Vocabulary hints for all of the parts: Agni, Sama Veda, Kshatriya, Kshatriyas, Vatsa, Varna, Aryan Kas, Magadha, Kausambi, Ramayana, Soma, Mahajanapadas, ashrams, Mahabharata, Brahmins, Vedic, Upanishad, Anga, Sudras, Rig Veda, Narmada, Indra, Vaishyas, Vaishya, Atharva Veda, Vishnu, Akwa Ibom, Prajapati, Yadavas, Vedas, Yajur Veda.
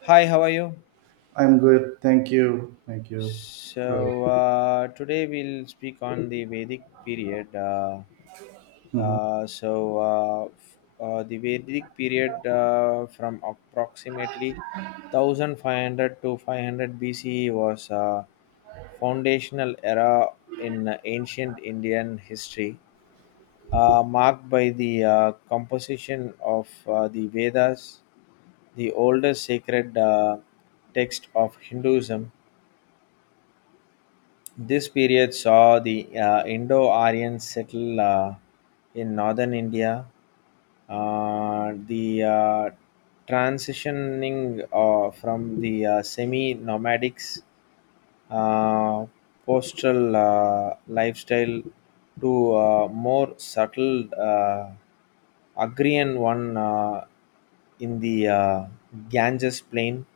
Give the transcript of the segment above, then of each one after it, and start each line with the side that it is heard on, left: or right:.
left: Hi, how are you?
right: I'm good. Thank you. Thank you. Sure.
left: So today we'll speak on the Vedic period. Uh,
right: Mhm.
left: uh, so uh, f- uh, the Vedic period, from approximately 1500 to 500 BCE, was a foundational era in ancient Indian history, marked by the composition of the Vedas, the oldest sacred text of Hinduism. This period saw the Indo Aryan settle in northern India. The Transitioning from the semi nomadics uh, postal lifestyle to more subtle agrarian one, in the Ganges plain.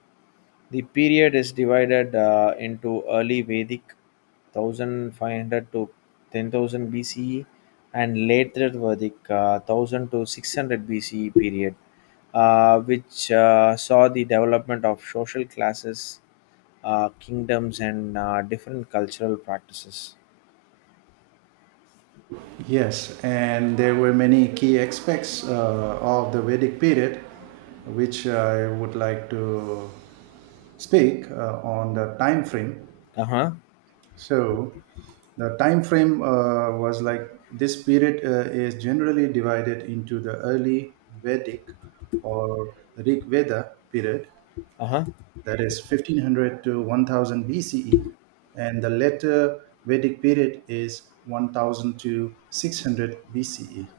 left: The period is divided into early Vedic, 1500 to 10,000 BCE, and later Vedic, 1000 to 600 BCE period, which saw the development of social classes, kingdoms and different cultural practices.
right: Yes, and there were many key aspects of the Vedic period, which I would like to speak on the time frame.
left: Uh huh.
right: So, the time frame was like this period is generally divided into the early Vedic or Rig Veda period,
left: Uh huh.
right: that is 1500 to 1000 BCE, and the later Vedic period is 1000 to 600 BCE.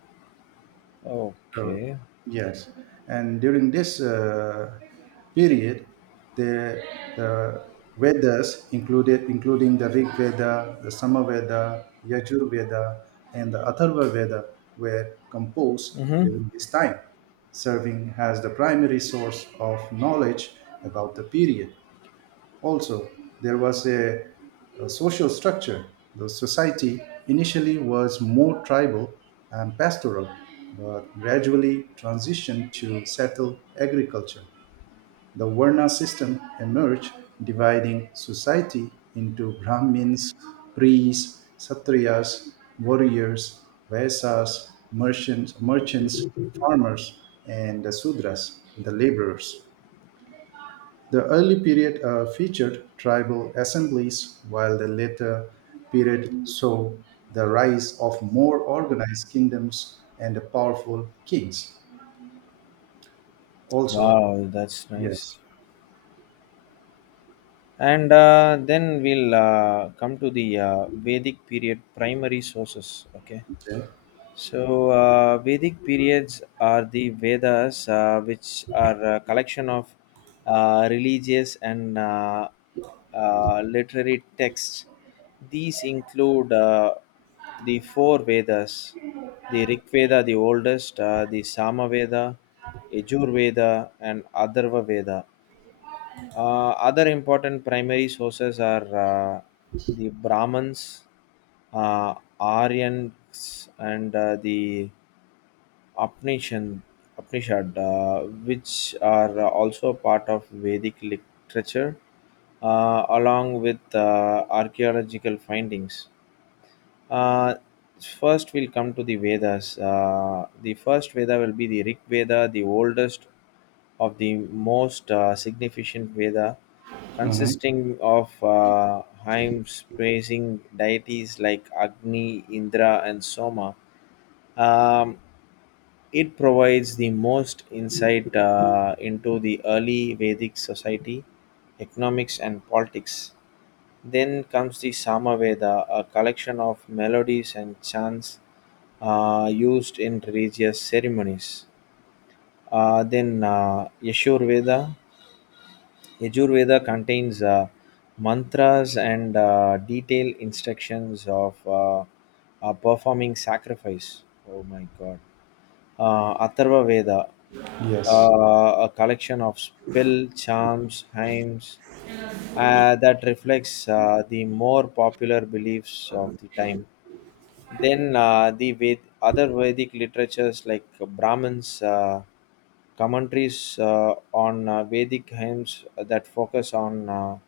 right: So,
left: Okay.
right: yes, and during this period, the, the Vedas included, including the Rig Veda, the Sama Veda, Yajur Veda, and the Atharva Veda were composed
left: Mm-hmm.
right: during this time, serving as the primary source of knowledge about the period. Also, there was a social structure. The society initially was more tribal and pastoral, but gradually transitioned to settled agriculture. The Varna system emerged, dividing society into Brahmins, priests, Satriyas, warriors, Vaisas, merchants, farmers, and the Sudras, the laborers. The early period featured tribal assemblies, while the later period saw the rise of more organized kingdoms and powerful kings. Also,
left: Wow, that's
right: yes.
left: nice. And then we'll come to the Vedic period primary sources. Okay.
right: Okay.
left: So, Vedic periods are the Vedas, which are a collection of religious and literary texts. These include the four Vedas: the Rig Veda, the oldest, the Sama Veda, Yajur Veda, and Atharva Veda. Other important primary sources are, the Brahmins, Aryans, and uh, the Upanishad, Upanishad which are also part of Vedic literature, along with archaeological findings. Uh, First, we'll come to the Vedas. The first Veda will be the Rig Veda, the oldest of the most significant Veda,
right: Mhm.
left: consisting of hymns praising deities like Agni, Indra, and Soma. Um, it provides the most insight into the early Vedic society, economics, and politics. Then comes the Samaveda, a collection of melodies and chants used in religious ceremonies. Then Yajurveda contains mantras and detailed instructions of performing sacrifice. Oh my god. Atharva Veda,
right: Yes.
left: a collection of spell, charms, hymns that reflects the more popular beliefs of the time. Then other Vedic literatures like Brahmins, commentaries on Vedic hymns that focus on uh,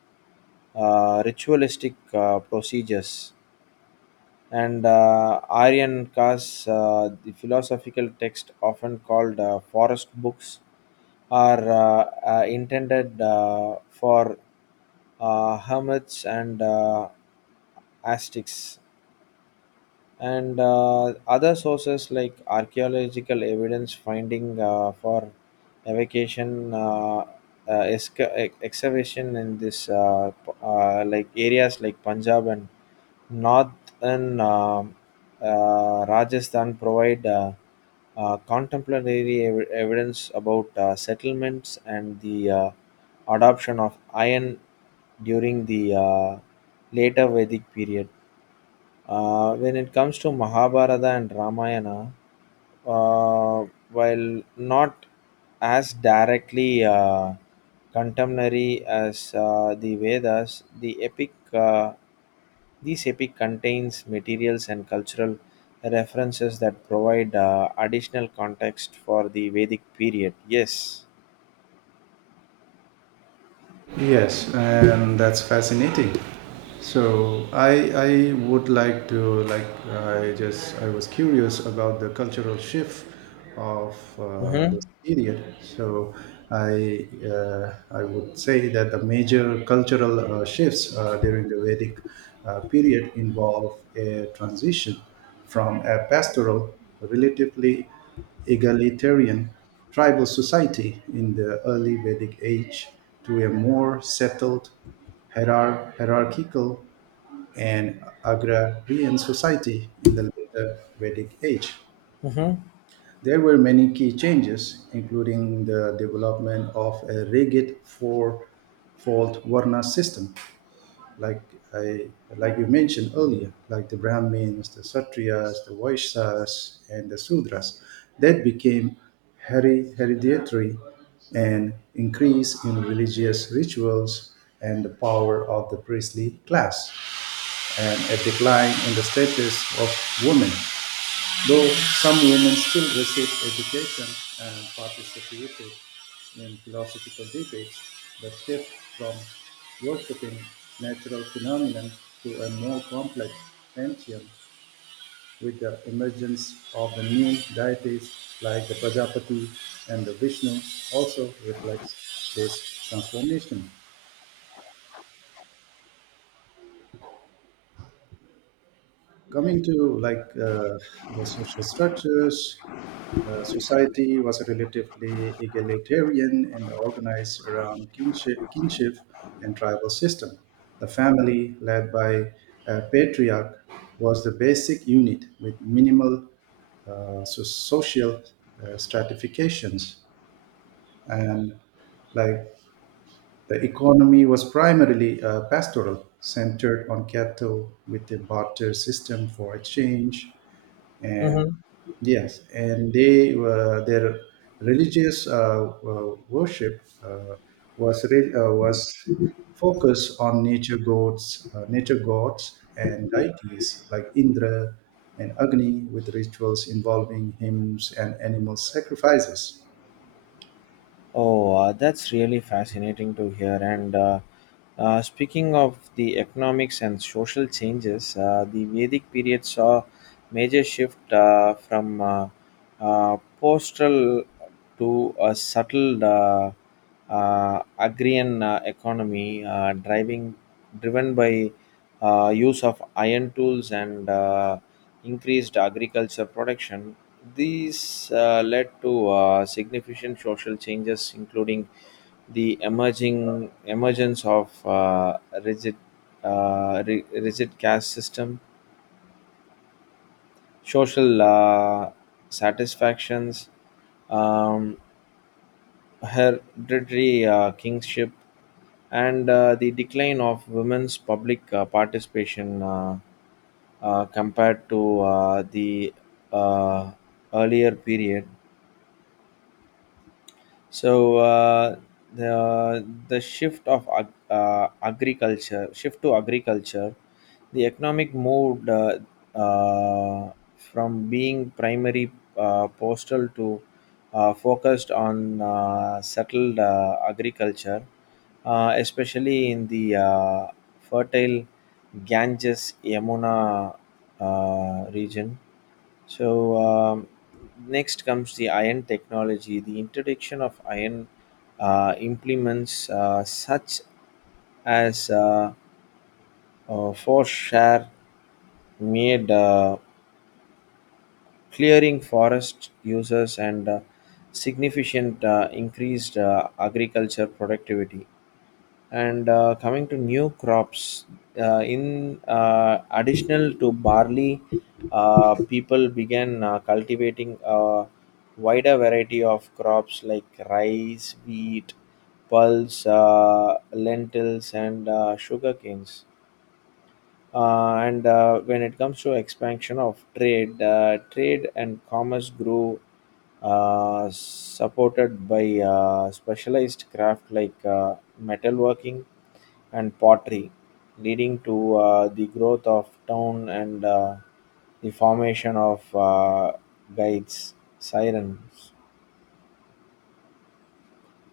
left: uh, ritualistic procedures, and Aryan Kas, the philosophical text often called forest books, are intended for hermits and astics, and other sources like archaeological evidence finding for evacuation, uh, excavation in this like areas like Punjab and northern Rajasthan provide contemporary evidence about settlements and the adoption of iron during the later Vedic period. When it comes to Mahabharata and Ramayana, uh, while not as directly contemporary as the Vedas, the epic this epic contains materials and cultural references that provide additional context for the Vedic period. Yes.
right: Yes, and that's fascinating. So I would like to, like I was curious about the cultural shift of
left: Mm-hmm.
right: this period. So I would say that the major cultural shifts during the Vedic period involve a transition from a pastoral, relatively egalitarian tribal society in the early Vedic age to a more settled, hierar- hierarchical, and agrarian society in the later Vedic age.
left: Mm-hmm.
right: There were many key changes, including the development of a rigid four-fold Varna system, like I like you mentioned earlier, like the Brahmins, the Kshatriyas, the Vaishyas, and the Sudras, that became hereditary, and increase in religious rituals and the power of the priestly class and a decline in the status of women. Though some women still received education and participated in philosophical debates, the shift from worshipping natural phenomena to a more complex pantheon with the emergence of the new deities like the Prajapati and the Vishnu also reflects this transformation. Coming to the social structures, the society was relatively egalitarian and organized around kinship and tribal system. The family, led by a patriarch, was the basic unit with minimal social stratifications, and like the economy was primarily pastoral, centered on cattle with a barter system for exchange. And
left: Mm-hmm.
right: yes, and they were their religious worship was focused on nature gods, nature gods and deities like Indra and Agni, with rituals involving hymns and animal sacrifices.
left: Oh, that's really fascinating to hear. And speaking of the economics and social changes, the Vedic period saw major shift from postal to a subtle. Agrarian economy, driving driven by use of iron tools and increased agriculture production. These led to significant social changes, including the emerging emergence of rigid rigid caste system, social satisfactions, um, hereditary kingship, and the decline of women's public participation, compared to the uh, earlier period. So the shift to agriculture, the economic move uh, from being primary, postal, to focused on settled agriculture, especially in the fertile Ganges Yamuna region. so um, Next comes the iron technology. The introduction of iron implements, such as foreshare made. Clearing forest uses and significant increased agriculture productivity, and coming to new crops, in additional to barley, people began cultivating a wider variety of crops like rice, wheat, pulse, lentils and sugar canes. And When it comes to expansion of trade, trade and commerce grew, supported by specialized craft like metalworking and pottery, leading to the growth of town and the formation of guides, sirens.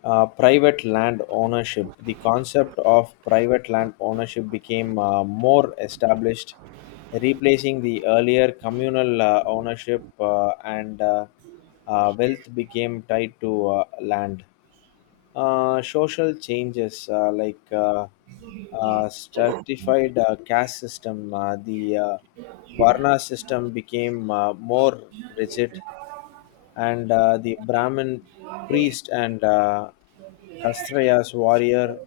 left: Private land ownership. The concept of private land ownership became more established, replacing the earlier communal ownership, and wealth became tied to land. Social changes, like stratified caste system, the Varna system became more rigid, and the Brahmin priest and Kshatriya's warrior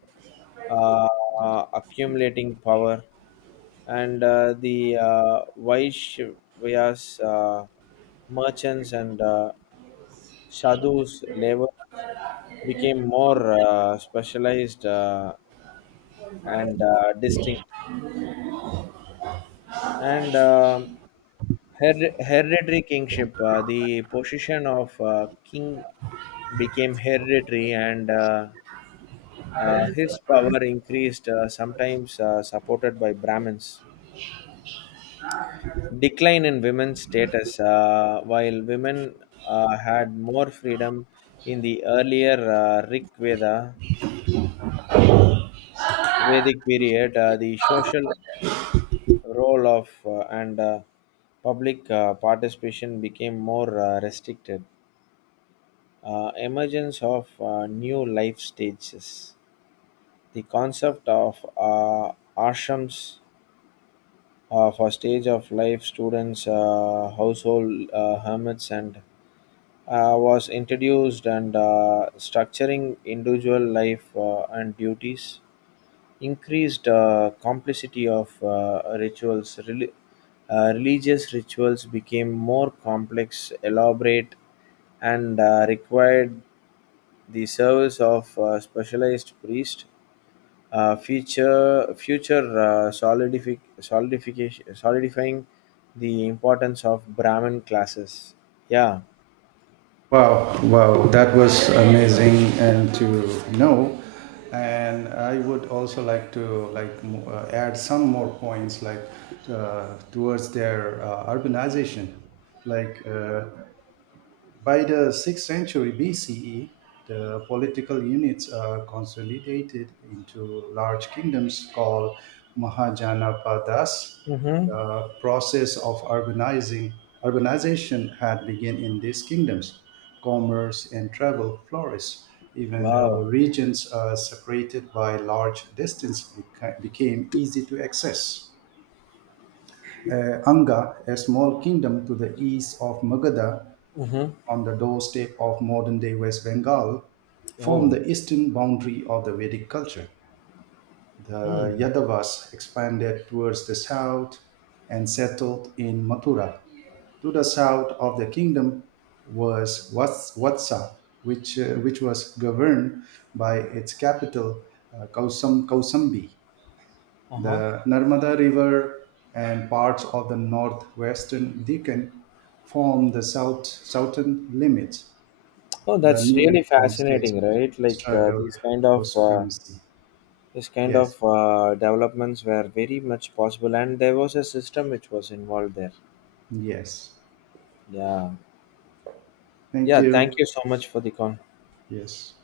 left: uh, accumulating power, and the Vaishya's merchants and sadhus labors became more specialized and distinct. And Her- hereditary kingship. The position of king became hereditary, and his power increased, sometimes supported by Brahmins. Decline in women's status. While women had more freedom in the earlier Rig Veda, Vedic period, the social role of and public participation became more restricted. Emergence of new life stages. The concept of ashrams, for stage of life, students, household, hermits and was introduced, and structuring individual life and duties. Increased complicity of rituals. Religious rituals became more complex, elaborate, and required the service of specialized priest, future future solidific, solidification solidifying the importance of Brahmin classes. Yeah.
right: Wow, wow, that was amazing and to know. And I would also like to add some more points, like towards their urbanization. Like by the 6th century BCE, the political units are consolidated into large kingdoms called Mahajanapadas.
left: Mm-hmm.
right: The process of urbanization had begun in these kingdoms. Commerce and travel flourished. Even
left: Wow.
right: regions separated by large distance became easy to access. Anga, a small kingdom to the east of Magadha,
left: Mm-hmm.
right: on the doorstep of modern day West Bengal, formed
left: Oh.
right: the eastern boundary of the Vedic culture. The
left: Hmm.
right: Yadavas expanded towards the south and settled in Mathura. To the south of the kingdom was Vatsa, which was governed by its capital, Kausambi.
left: Uh-huh.
right: The Narmada River and parts of the northwestern Deccan form the southern limits.
left: Oh,
right: The
left: that's
right: newly
left: really
right: formed states
left: fascinating, right? Like
right: struggle
left: these kind
right: for
left: of
right: supremacy.
left: This kind
right: Yes,
left: of developments were very much possible, and there was a system which was involved there.
right: yes.
left: Yeah.
right: Thank
left: Yeah. Thank
right: you.
left: you so much for the con.
right: Yes.